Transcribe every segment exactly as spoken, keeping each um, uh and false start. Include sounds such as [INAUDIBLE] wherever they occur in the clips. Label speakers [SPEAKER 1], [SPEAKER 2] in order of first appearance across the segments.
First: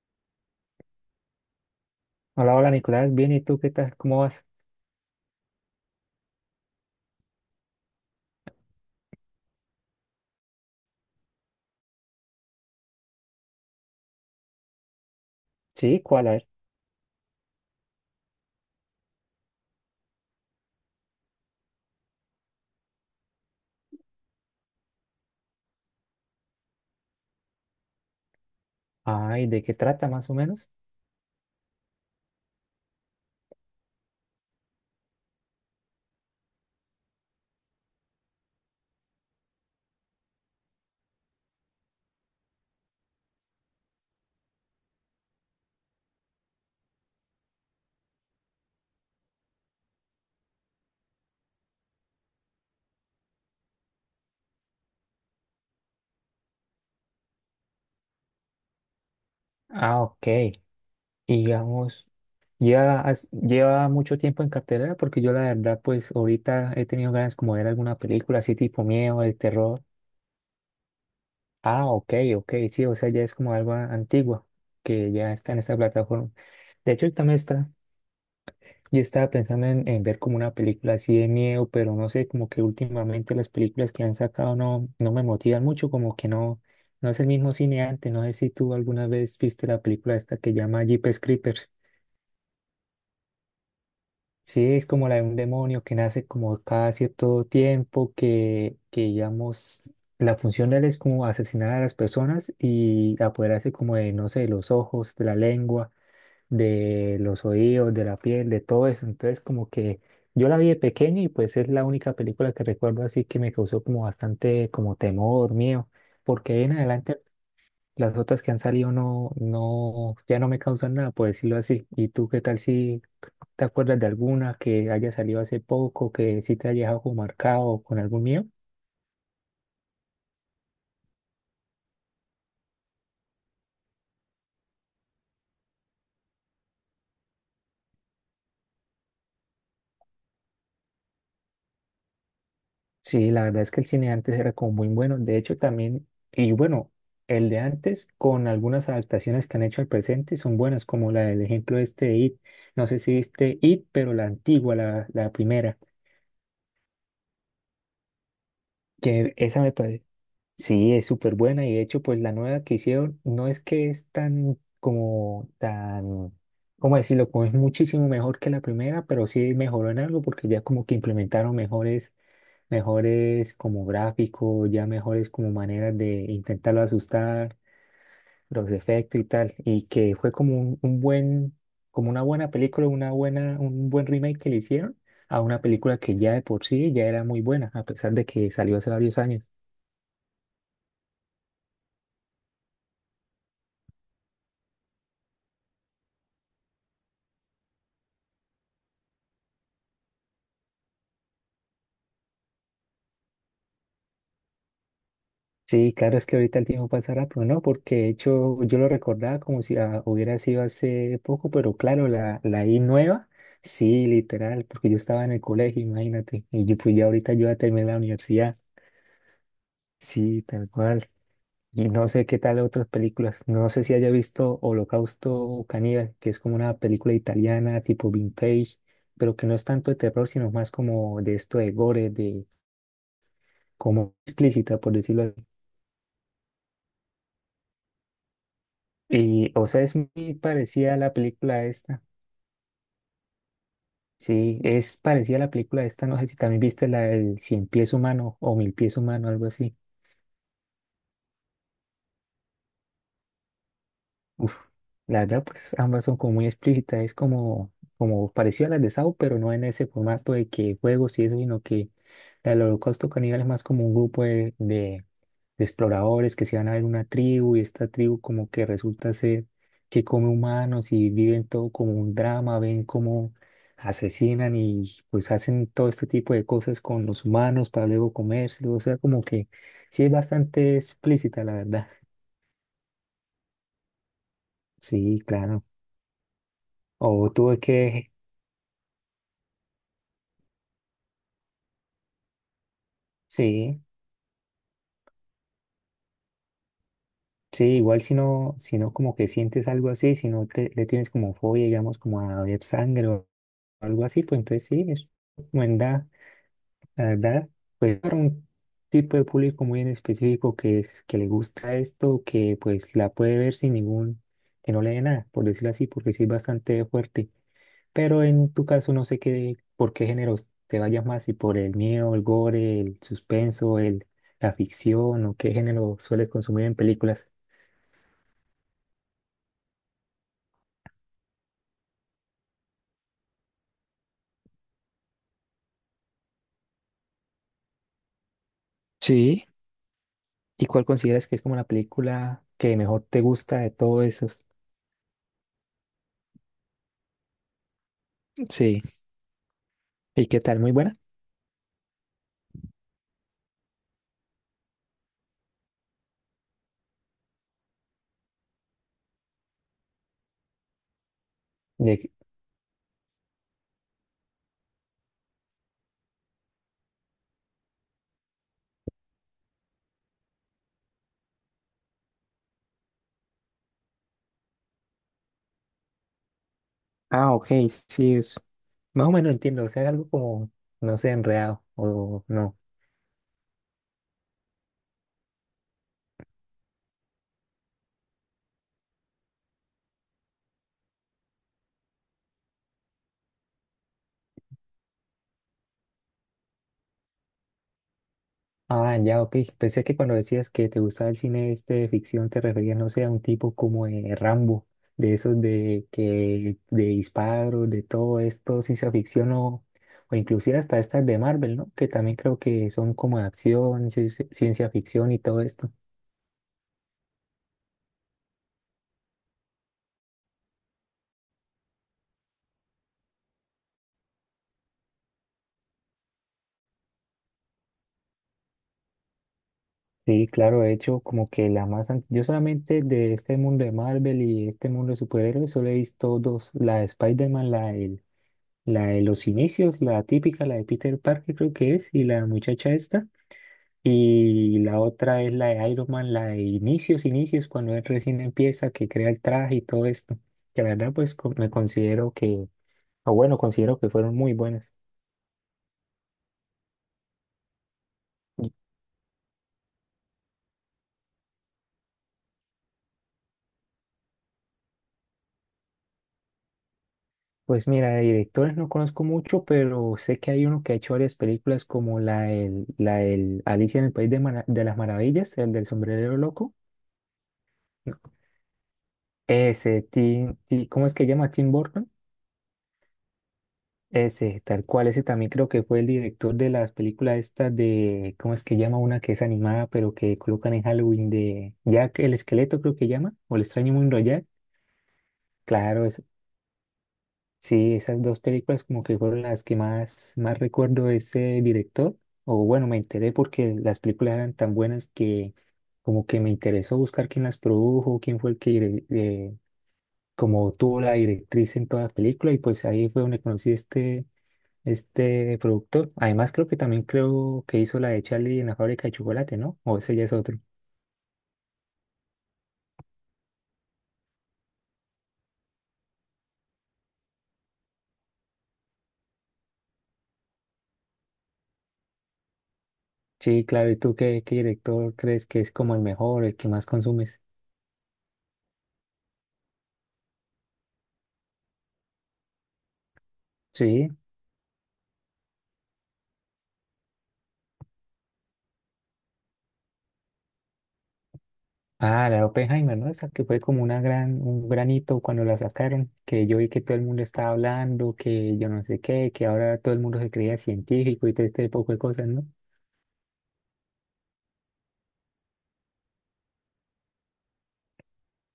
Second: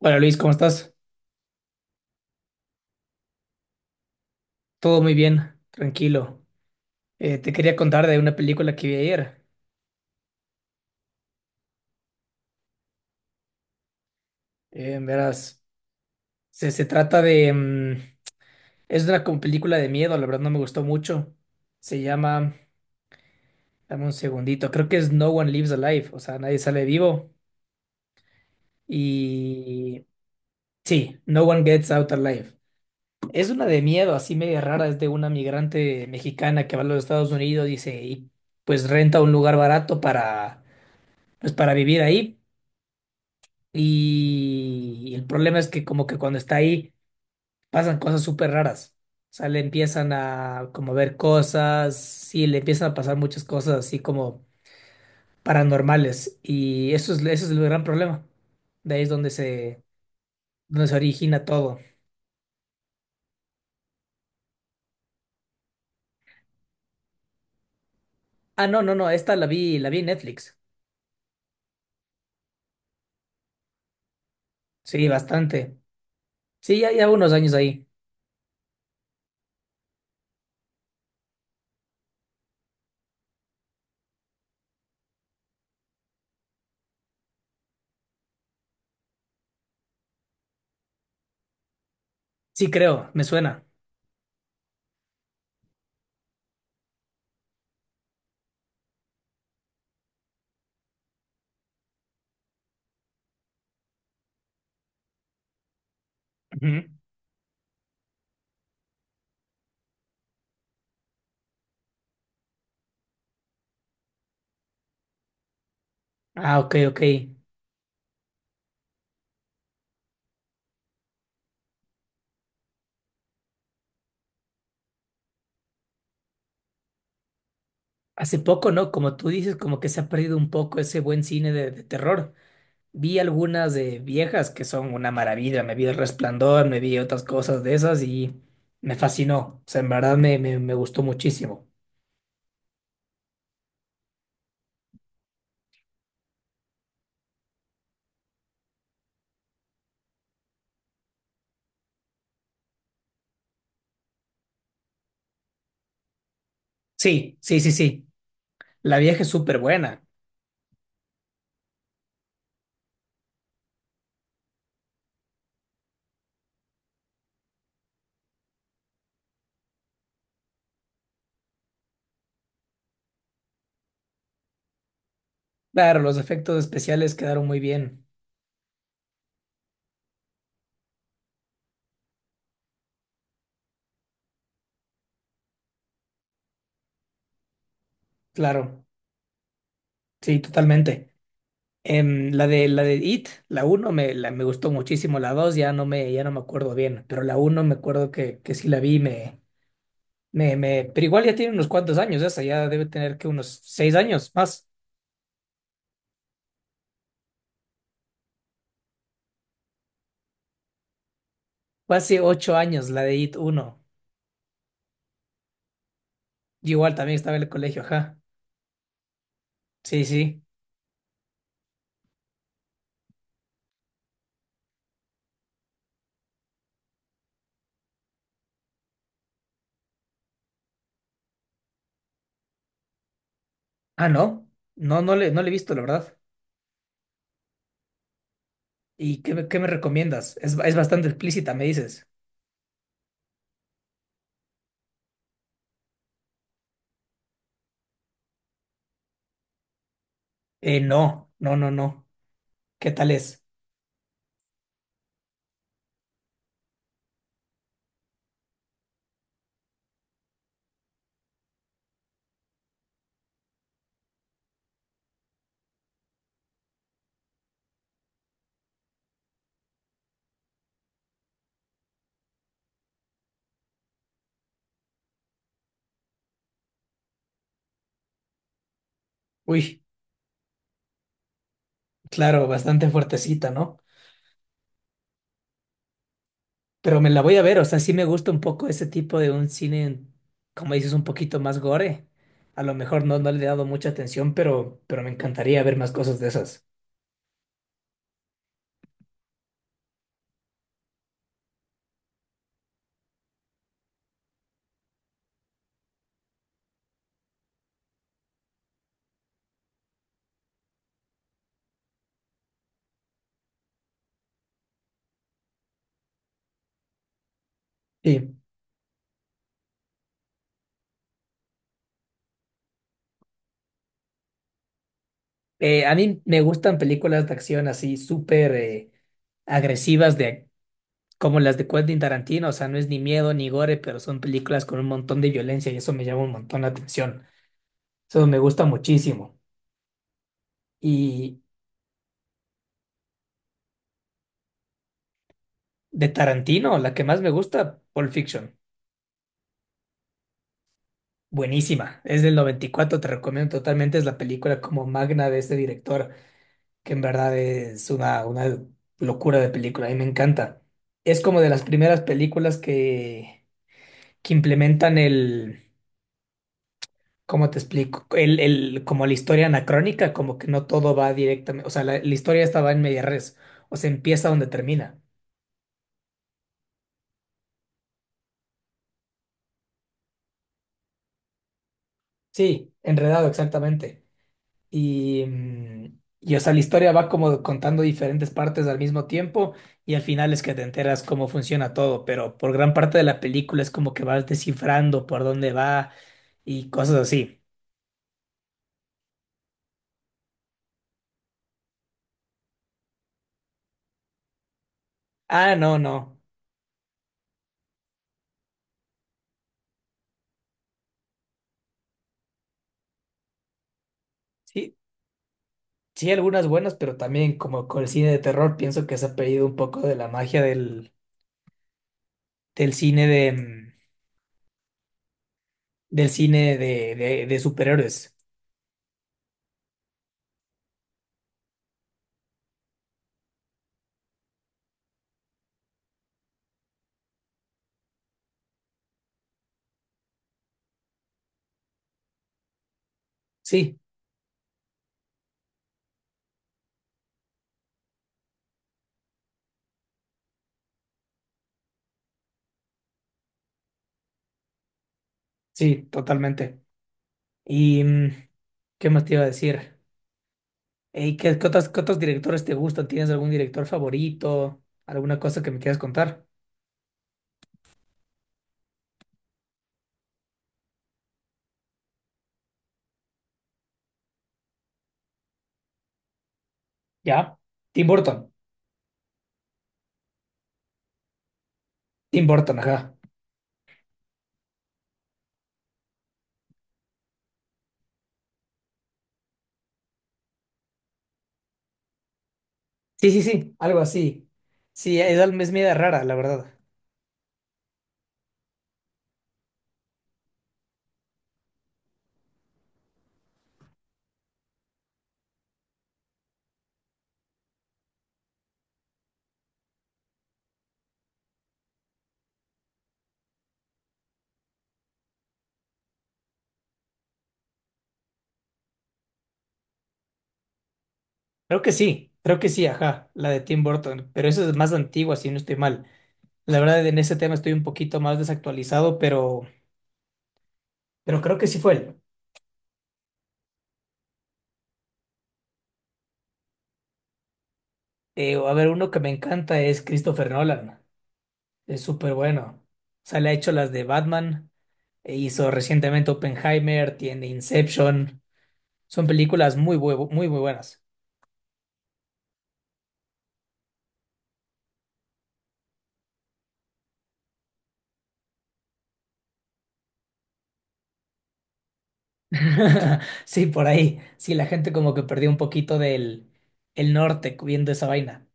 [SPEAKER 1] Hola Luis, ¿cómo estás?
[SPEAKER 2] Hola, hola Nicolás, bien, ¿y tú qué tal? ¿Cómo vas?
[SPEAKER 1] Todo muy bien, tranquilo. Eh, te quería contar de una película que vi ayer. Eh, verás,
[SPEAKER 2] Sí, ¿cuál? A ver.
[SPEAKER 1] se, se trata de... mm, es una como película de miedo, la verdad no me gustó mucho. Se llama... Dame un segundito, creo que es No One Lives Alive, o sea, nadie sale vivo.
[SPEAKER 2] Ay, ¿de qué
[SPEAKER 1] Y...
[SPEAKER 2] trata más o menos?
[SPEAKER 1] Sí, No One Gets Out Alive. Es una de miedo, así media rara, es de una migrante mexicana que va a los Estados Unidos, dice, y pues renta un lugar barato para, pues, para vivir ahí. Y el problema es que como que cuando está ahí pasan cosas súper raras. O sea, le empiezan a como ver cosas, sí, le empiezan a pasar muchas cosas así como paranormales. Y eso es, eso es el gran problema. De ahí es donde se,
[SPEAKER 2] Ah, ok. Y
[SPEAKER 1] Donde se origina todo.
[SPEAKER 2] digamos, lleva, has- lleva mucho tiempo en cartelera porque yo la verdad, pues ahorita he tenido ganas como de ver alguna película así
[SPEAKER 1] Ah, no,
[SPEAKER 2] tipo
[SPEAKER 1] no, no,
[SPEAKER 2] miedo, de
[SPEAKER 1] esta la vi,
[SPEAKER 2] terror.
[SPEAKER 1] la vi en Netflix.
[SPEAKER 2] Ah, ok, ok, sí, o sea, ya es como algo antiguo
[SPEAKER 1] Sí,
[SPEAKER 2] que ya está en esta
[SPEAKER 1] bastante.
[SPEAKER 2] plataforma.
[SPEAKER 1] Sí,
[SPEAKER 2] De
[SPEAKER 1] ya, ya
[SPEAKER 2] hecho,
[SPEAKER 1] unos
[SPEAKER 2] también
[SPEAKER 1] años
[SPEAKER 2] está.
[SPEAKER 1] ahí.
[SPEAKER 2] Yo estaba pensando en, en ver como una película así de miedo, pero no sé, como que últimamente las películas que han sacado no, no me motivan mucho, como que no, no es el mismo cine antes. No sé si tú alguna vez viste la película esta que llama Jeepers Creepers.
[SPEAKER 1] Sí, creo, me suena.
[SPEAKER 2] Sí, es como la de un demonio que nace como cada cierto tiempo, que, que digamos, la función de él es como asesinar a las personas y apoderarse como de, no sé, los ojos, de la lengua,
[SPEAKER 1] Ujú.
[SPEAKER 2] de los oídos, de la piel, de todo eso. Entonces, como que yo la vi de pequeño y pues es la única película que recuerdo así que me causó como bastante como temor, miedo, porque
[SPEAKER 1] Ah,
[SPEAKER 2] ahí en
[SPEAKER 1] ok, ok.
[SPEAKER 2] adelante las otras que han salido no, no, ya no me causan nada, por decirlo así. ¿Y tú qué tal si te acuerdas de alguna que haya salido hace poco, que sí te haya dejado como marcado con algún
[SPEAKER 1] Hace
[SPEAKER 2] miedo?
[SPEAKER 1] poco, ¿no? Como tú dices, como que se ha perdido un poco ese buen cine de de terror. Vi algunas de viejas que son una maravilla. Me vi El Resplandor, me vi otras cosas de esas y me fascinó. O sea, en verdad me, me, me gustó muchísimo.
[SPEAKER 2] Sí, la verdad es que el cine de antes era como muy bueno. De hecho, también, y bueno, el de antes, con algunas adaptaciones que han hecho al presente, son buenas, como la del ejemplo este de este It. No sé si viste It, pero la antigua, la, la primera,
[SPEAKER 1] Sí, sí, sí, sí. La vieja es
[SPEAKER 2] que
[SPEAKER 1] súper
[SPEAKER 2] esa me
[SPEAKER 1] buena.
[SPEAKER 2] parece. Sí, es súper buena. Y de hecho, pues la nueva que hicieron no es que es tan, como, tan, ¿cómo decirlo? Como es muchísimo mejor que la primera, pero sí mejoró en algo porque ya como que implementaron mejores, mejores como gráfico, ya mejores como maneras
[SPEAKER 1] Claro, los
[SPEAKER 2] de
[SPEAKER 1] efectos
[SPEAKER 2] intentarlo
[SPEAKER 1] especiales quedaron
[SPEAKER 2] asustar,
[SPEAKER 1] muy bien.
[SPEAKER 2] los efectos y tal, y que fue como un, un buen, como una buena película, una buena, un buen remake que le hicieron a una película que ya de por sí ya era muy buena, a pesar de que salió
[SPEAKER 1] Claro,
[SPEAKER 2] hace varios años.
[SPEAKER 1] sí, totalmente. Em, la de, la de It, la uno me, la- me gustó muchísimo. La dos ya no me, ya no me acuerdo bien. Pero la uno me acuerdo que, que sí la vi, me, me, me. Pero igual ya tiene unos cuantos años esa, ya debe tener que unos seis años más.
[SPEAKER 2] Sí, claro, es que ahorita el tiempo pasa rápido, ¿no? Porque de hecho yo lo recordaba como si ah, hubiera sido hace poco, pero
[SPEAKER 1] Fue
[SPEAKER 2] claro,
[SPEAKER 1] hace
[SPEAKER 2] la,
[SPEAKER 1] ocho
[SPEAKER 2] la I
[SPEAKER 1] años la de
[SPEAKER 2] nueva,
[SPEAKER 1] I T uno.
[SPEAKER 2] sí, literal, porque yo estaba en el colegio, imagínate, y
[SPEAKER 1] Yo
[SPEAKER 2] yo,
[SPEAKER 1] igual
[SPEAKER 2] pues ya
[SPEAKER 1] también
[SPEAKER 2] ahorita
[SPEAKER 1] estaba en el
[SPEAKER 2] yo ya
[SPEAKER 1] colegio,
[SPEAKER 2] terminé la
[SPEAKER 1] ajá.
[SPEAKER 2] universidad.
[SPEAKER 1] Sí, sí.
[SPEAKER 2] Sí, tal cual. Y no sé qué tal otras películas. No sé si haya visto Holocausto Caníbal, que es como una película italiana tipo vintage, pero que no es tanto de terror, sino más como de esto de gore, de
[SPEAKER 1] Ah,
[SPEAKER 2] como
[SPEAKER 1] no.
[SPEAKER 2] explícita, por
[SPEAKER 1] No, no
[SPEAKER 2] decirlo
[SPEAKER 1] le, no
[SPEAKER 2] así.
[SPEAKER 1] le he visto, la verdad. ¿Y qué, me-
[SPEAKER 2] Y,
[SPEAKER 1] qué me
[SPEAKER 2] o sea, es muy
[SPEAKER 1] recomiendas? Es, es
[SPEAKER 2] parecida a
[SPEAKER 1] bastante
[SPEAKER 2] la
[SPEAKER 1] explícita, me
[SPEAKER 2] película esta.
[SPEAKER 1] dices.
[SPEAKER 2] Sí, es parecida a la película esta. No sé si también viste la del Cien Pies Humano o Mil Pies Humano, algo así.
[SPEAKER 1] Eh, no, no, no, no. ¿Qué tal es?
[SPEAKER 2] Uf, la verdad, pues ambas son como muy explícitas, es como, como parecido a las de Saw, pero no en ese formato de que juegos y eso, sino que la del Holocausto Caníbal es más como un grupo de, de- de exploradores que se van a ver una tribu y esta tribu como que resulta ser que come humanos y viven todo como un drama, ven cómo asesinan y pues hacen todo este tipo de cosas con los humanos para luego comérselos, o sea, como que
[SPEAKER 1] Uy,
[SPEAKER 2] sí es bastante explícita, la verdad.
[SPEAKER 1] claro, bastante fuertecita, ¿no?
[SPEAKER 2] Sí, claro.
[SPEAKER 1] Pero me la
[SPEAKER 2] O
[SPEAKER 1] voy a
[SPEAKER 2] tuve
[SPEAKER 1] ver, o sea, sí me
[SPEAKER 2] que
[SPEAKER 1] gusta un poco ese tipo de un cine, como dices, un poquito más gore. A lo mejor no, no le he dado
[SPEAKER 2] sí,
[SPEAKER 1] mucha atención, pero, pero me encantaría ver más cosas de esas.
[SPEAKER 2] sí, igual si no, si no como que sientes algo así, si no te- le tienes como fobia, digamos, como a ver sangre o algo así, pues entonces sí, es buena, la verdad, pues para un tipo de público muy en específico que es, que le gusta esto, que pues la puede ver sin ningún, que no le dé nada, por decirlo así, porque sí es bastante fuerte. Pero
[SPEAKER 1] Sí.
[SPEAKER 2] en tu caso no sé qué, por qué géneros te vayas más, si por el miedo, el gore, el suspenso, el, la ficción o qué
[SPEAKER 1] Eh, a
[SPEAKER 2] género
[SPEAKER 1] mí
[SPEAKER 2] sueles
[SPEAKER 1] me
[SPEAKER 2] consumir en
[SPEAKER 1] gustan películas
[SPEAKER 2] películas.
[SPEAKER 1] de acción así súper eh, agresivas de como las de Quentin Tarantino, o sea, no es ni miedo ni gore, pero son películas con un montón de violencia y eso me llama un montón la atención. Eso me gusta muchísimo.
[SPEAKER 2] Sí. ¿Y cuál consideras que
[SPEAKER 1] Y
[SPEAKER 2] es como la película que mejor te gusta de todos esos?
[SPEAKER 1] de Tarantino, la que más me gusta, Pulp Fiction.
[SPEAKER 2] Sí. ¿Y qué tal? ¿Muy buena?
[SPEAKER 1] Buenísima. Es del noventa y cuatro, te recomiendo totalmente. Es la película como magna de este director, que en verdad es una, una locura de película. A mí me encanta. Es como de las
[SPEAKER 2] De
[SPEAKER 1] primeras
[SPEAKER 2] que-
[SPEAKER 1] películas que que implementan el, ¿cómo te explico? El, el, como la historia anacrónica, como que no todo va directamente, o sea, la, la historia estaba en media res, o sea, empieza donde termina.
[SPEAKER 2] Ah, ok, sí, es... más o menos entiendo, o sea, es algo como, no sé, enredado o no.
[SPEAKER 1] Sí, enredado, exactamente. Y, mm, y, o sea, la historia va como contando diferentes partes al mismo tiempo y al final es que te enteras cómo funciona todo, pero por gran parte de la película es como que vas descifrando por dónde va y cosas así.
[SPEAKER 2] Ah, ya, ok. Pensé que cuando decías que te gustaba el cine este de ficción te referías, no sé, a un tipo como de Rambo, de esos
[SPEAKER 1] Ah, no,
[SPEAKER 2] de
[SPEAKER 1] no.
[SPEAKER 2] que de disparos, de todo esto, ciencia ficción o, o inclusive hasta estas de Marvel, ¿no? Que también creo que son como de acción, ci- ci- ciencia
[SPEAKER 1] Sí,
[SPEAKER 2] ficción y todo esto.
[SPEAKER 1] sí, algunas buenas, pero también como con el cine de terror pienso que se ha perdido un poco de la magia del, del cine de mm, del cine de, de, de superhéroes.
[SPEAKER 2] Sí, claro, de hecho, como que la más... an- Yo solamente de este mundo de Marvel y este mundo de superhéroes solo he visto dos, la de Spider-Man, la de, la de los inicios, la típica, la de Peter Parker creo que es, y la muchacha esta,
[SPEAKER 1] Sí,
[SPEAKER 2] y la otra es la de Iron Man, la de inicios, inicios, cuando él recién empieza, que crea el traje y todo esto, que la verdad pues co- me considero que, o bueno, considero que fueron muy buenas.
[SPEAKER 1] sí, totalmente. ¿Y mm, qué más te iba a decir? ¿Y qué, qué otros, qué otros directores te gustan? ¿Tienes algún director favorito? ¿Alguna cosa que me quieras contar?
[SPEAKER 2] Pues mira, de directores no conozco mucho, pero sé que hay uno que ha hecho varias películas como la el la del Alicia en el País de, Mara- de las Maravillas, el del sombrerero loco.
[SPEAKER 1] ¿Ya? Tim Burton.
[SPEAKER 2] Ese, Tim, Ti- ¿cómo es que llama? Tim Burton.
[SPEAKER 1] Tim Burton, ajá.
[SPEAKER 2] Ese, tal cual, ese también creo que fue el director de las películas estas de, ¿cómo es que llama? Una que es animada, pero que colocan en Halloween de Jack el Esqueleto, creo que
[SPEAKER 1] Sí,
[SPEAKER 2] llama,
[SPEAKER 1] sí,
[SPEAKER 2] o el
[SPEAKER 1] sí,
[SPEAKER 2] extraño
[SPEAKER 1] algo
[SPEAKER 2] mundo de Jack.
[SPEAKER 1] así. Sí, es, al- es media
[SPEAKER 2] Claro, es-
[SPEAKER 1] rara, la verdad.
[SPEAKER 2] Sí, esas dos películas como que fueron las que más, más recuerdo de ese director. O bueno, me enteré porque las películas eran tan buenas que como que me interesó buscar quién las produjo, quién fue el que dire- eh, como tuvo la directriz en toda la película y pues ahí fue donde conocí este, este productor. Además creo que también creo que hizo la de Charlie en la fábrica de chocolate, ¿no? O ese ya es otro.
[SPEAKER 1] Creo que sí, creo que sí, ajá, la de Tim Burton, pero esa es más antigua, si no estoy mal. La verdad, en ese tema estoy un poquito más desactualizado, pero, pero creo que sí fue él.
[SPEAKER 2] Sí, claro, ¿y tú qué, qué director crees que es como el mejor, el que más consumes?
[SPEAKER 1] Eh, a ver, uno que me encanta es Christopher Nolan. Es súper bueno. O sea, le ha hecho las de
[SPEAKER 2] Sí.
[SPEAKER 1] Batman, e hizo recientemente Oppenheimer, tiene Inception. Son películas muy, bue- muy, muy buenas.
[SPEAKER 2] Ah, la de Oppenheimer, ¿no? Esa que fue como una gran, un granito cuando la sacaron, que yo vi que todo el mundo estaba hablando, que yo no sé qué, que ahora todo el mundo se creía científico y todo este poco de cosas, ¿no?
[SPEAKER 1] [LAUGHS] Sí, por ahí. Sí, la gente como que perdió un poquito del el norte viendo esa vaina.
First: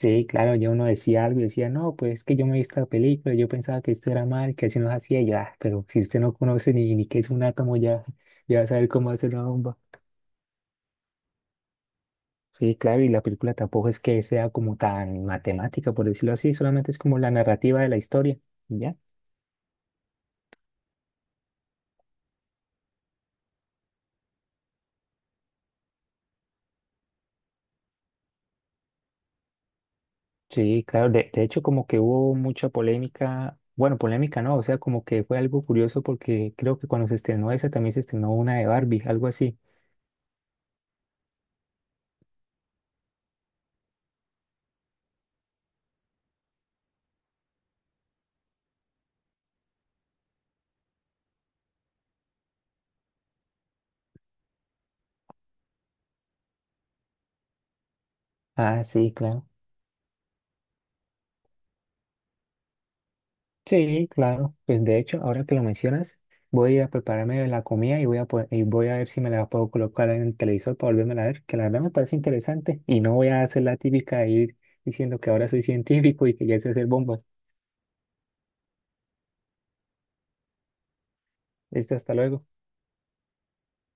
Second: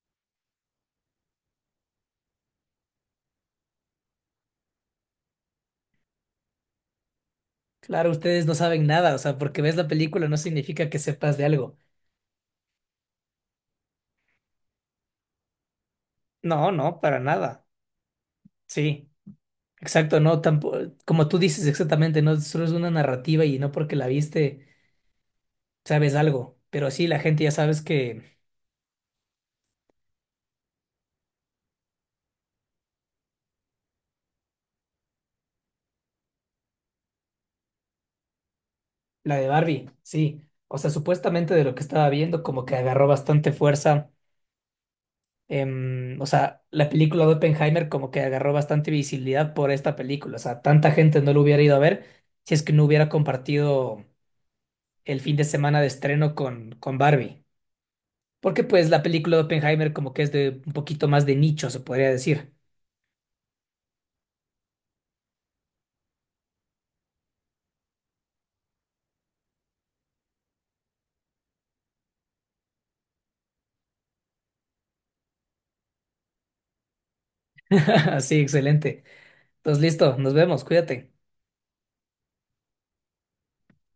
[SPEAKER 2] Sí, claro, yo uno decía algo y decía, no, pues es que yo me vi esta película, yo pensaba que esto era mal, que así nos hacía, y yo, ah, pero si usted no conoce ni, ni qué es un átomo, ya,
[SPEAKER 1] Claro, ustedes no
[SPEAKER 2] ya va a
[SPEAKER 1] saben
[SPEAKER 2] saber cómo
[SPEAKER 1] nada, o
[SPEAKER 2] hacer
[SPEAKER 1] sea,
[SPEAKER 2] una
[SPEAKER 1] porque ves
[SPEAKER 2] bomba.
[SPEAKER 1] la película no significa que sepas de algo.
[SPEAKER 2] Sí, claro, y la película tampoco es que sea como tan matemática, por decirlo así,
[SPEAKER 1] No,
[SPEAKER 2] solamente es
[SPEAKER 1] no, para
[SPEAKER 2] como la
[SPEAKER 1] nada.
[SPEAKER 2] narrativa de la historia. Y ya.
[SPEAKER 1] Sí. Exacto, no, tampoco, como tú dices exactamente, no solo es una narrativa y no porque la viste sabes algo, pero sí la gente ya sabes que
[SPEAKER 2] Sí, claro, de, de hecho como que hubo mucha polémica, bueno, polémica no, o sea, como que fue algo curioso porque creo que cuando se estrenó esa también se estrenó una de Barbie, algo
[SPEAKER 1] la de
[SPEAKER 2] así.
[SPEAKER 1] Barbie, sí, o sea, supuestamente de lo que estaba viendo como que agarró bastante fuerza, em, o sea, la película de Oppenheimer como que agarró bastante visibilidad por esta película, o sea, tanta gente no lo hubiera ido a ver si es que no hubiera compartido el fin de semana de estreno con, con Barbie, porque
[SPEAKER 2] Ah,
[SPEAKER 1] pues la
[SPEAKER 2] sí,
[SPEAKER 1] película de
[SPEAKER 2] claro.
[SPEAKER 1] Oppenheimer como que es de un poquito más de nicho, se podría decir.
[SPEAKER 2] Sí, claro. Pues de hecho, ahora que lo mencionas, voy a prepararme la comida y voy a, po- y voy a ver si me la puedo colocar en el televisor para volverme a ver, que la verdad me parece interesante y no voy a hacer la típica de ir diciendo que ahora soy científico y que ya sé hacer bombas.
[SPEAKER 1] [LAUGHS] Sí, excelente. Entonces, listo, nos vemos, cuídate.
[SPEAKER 2] Listo, hasta luego.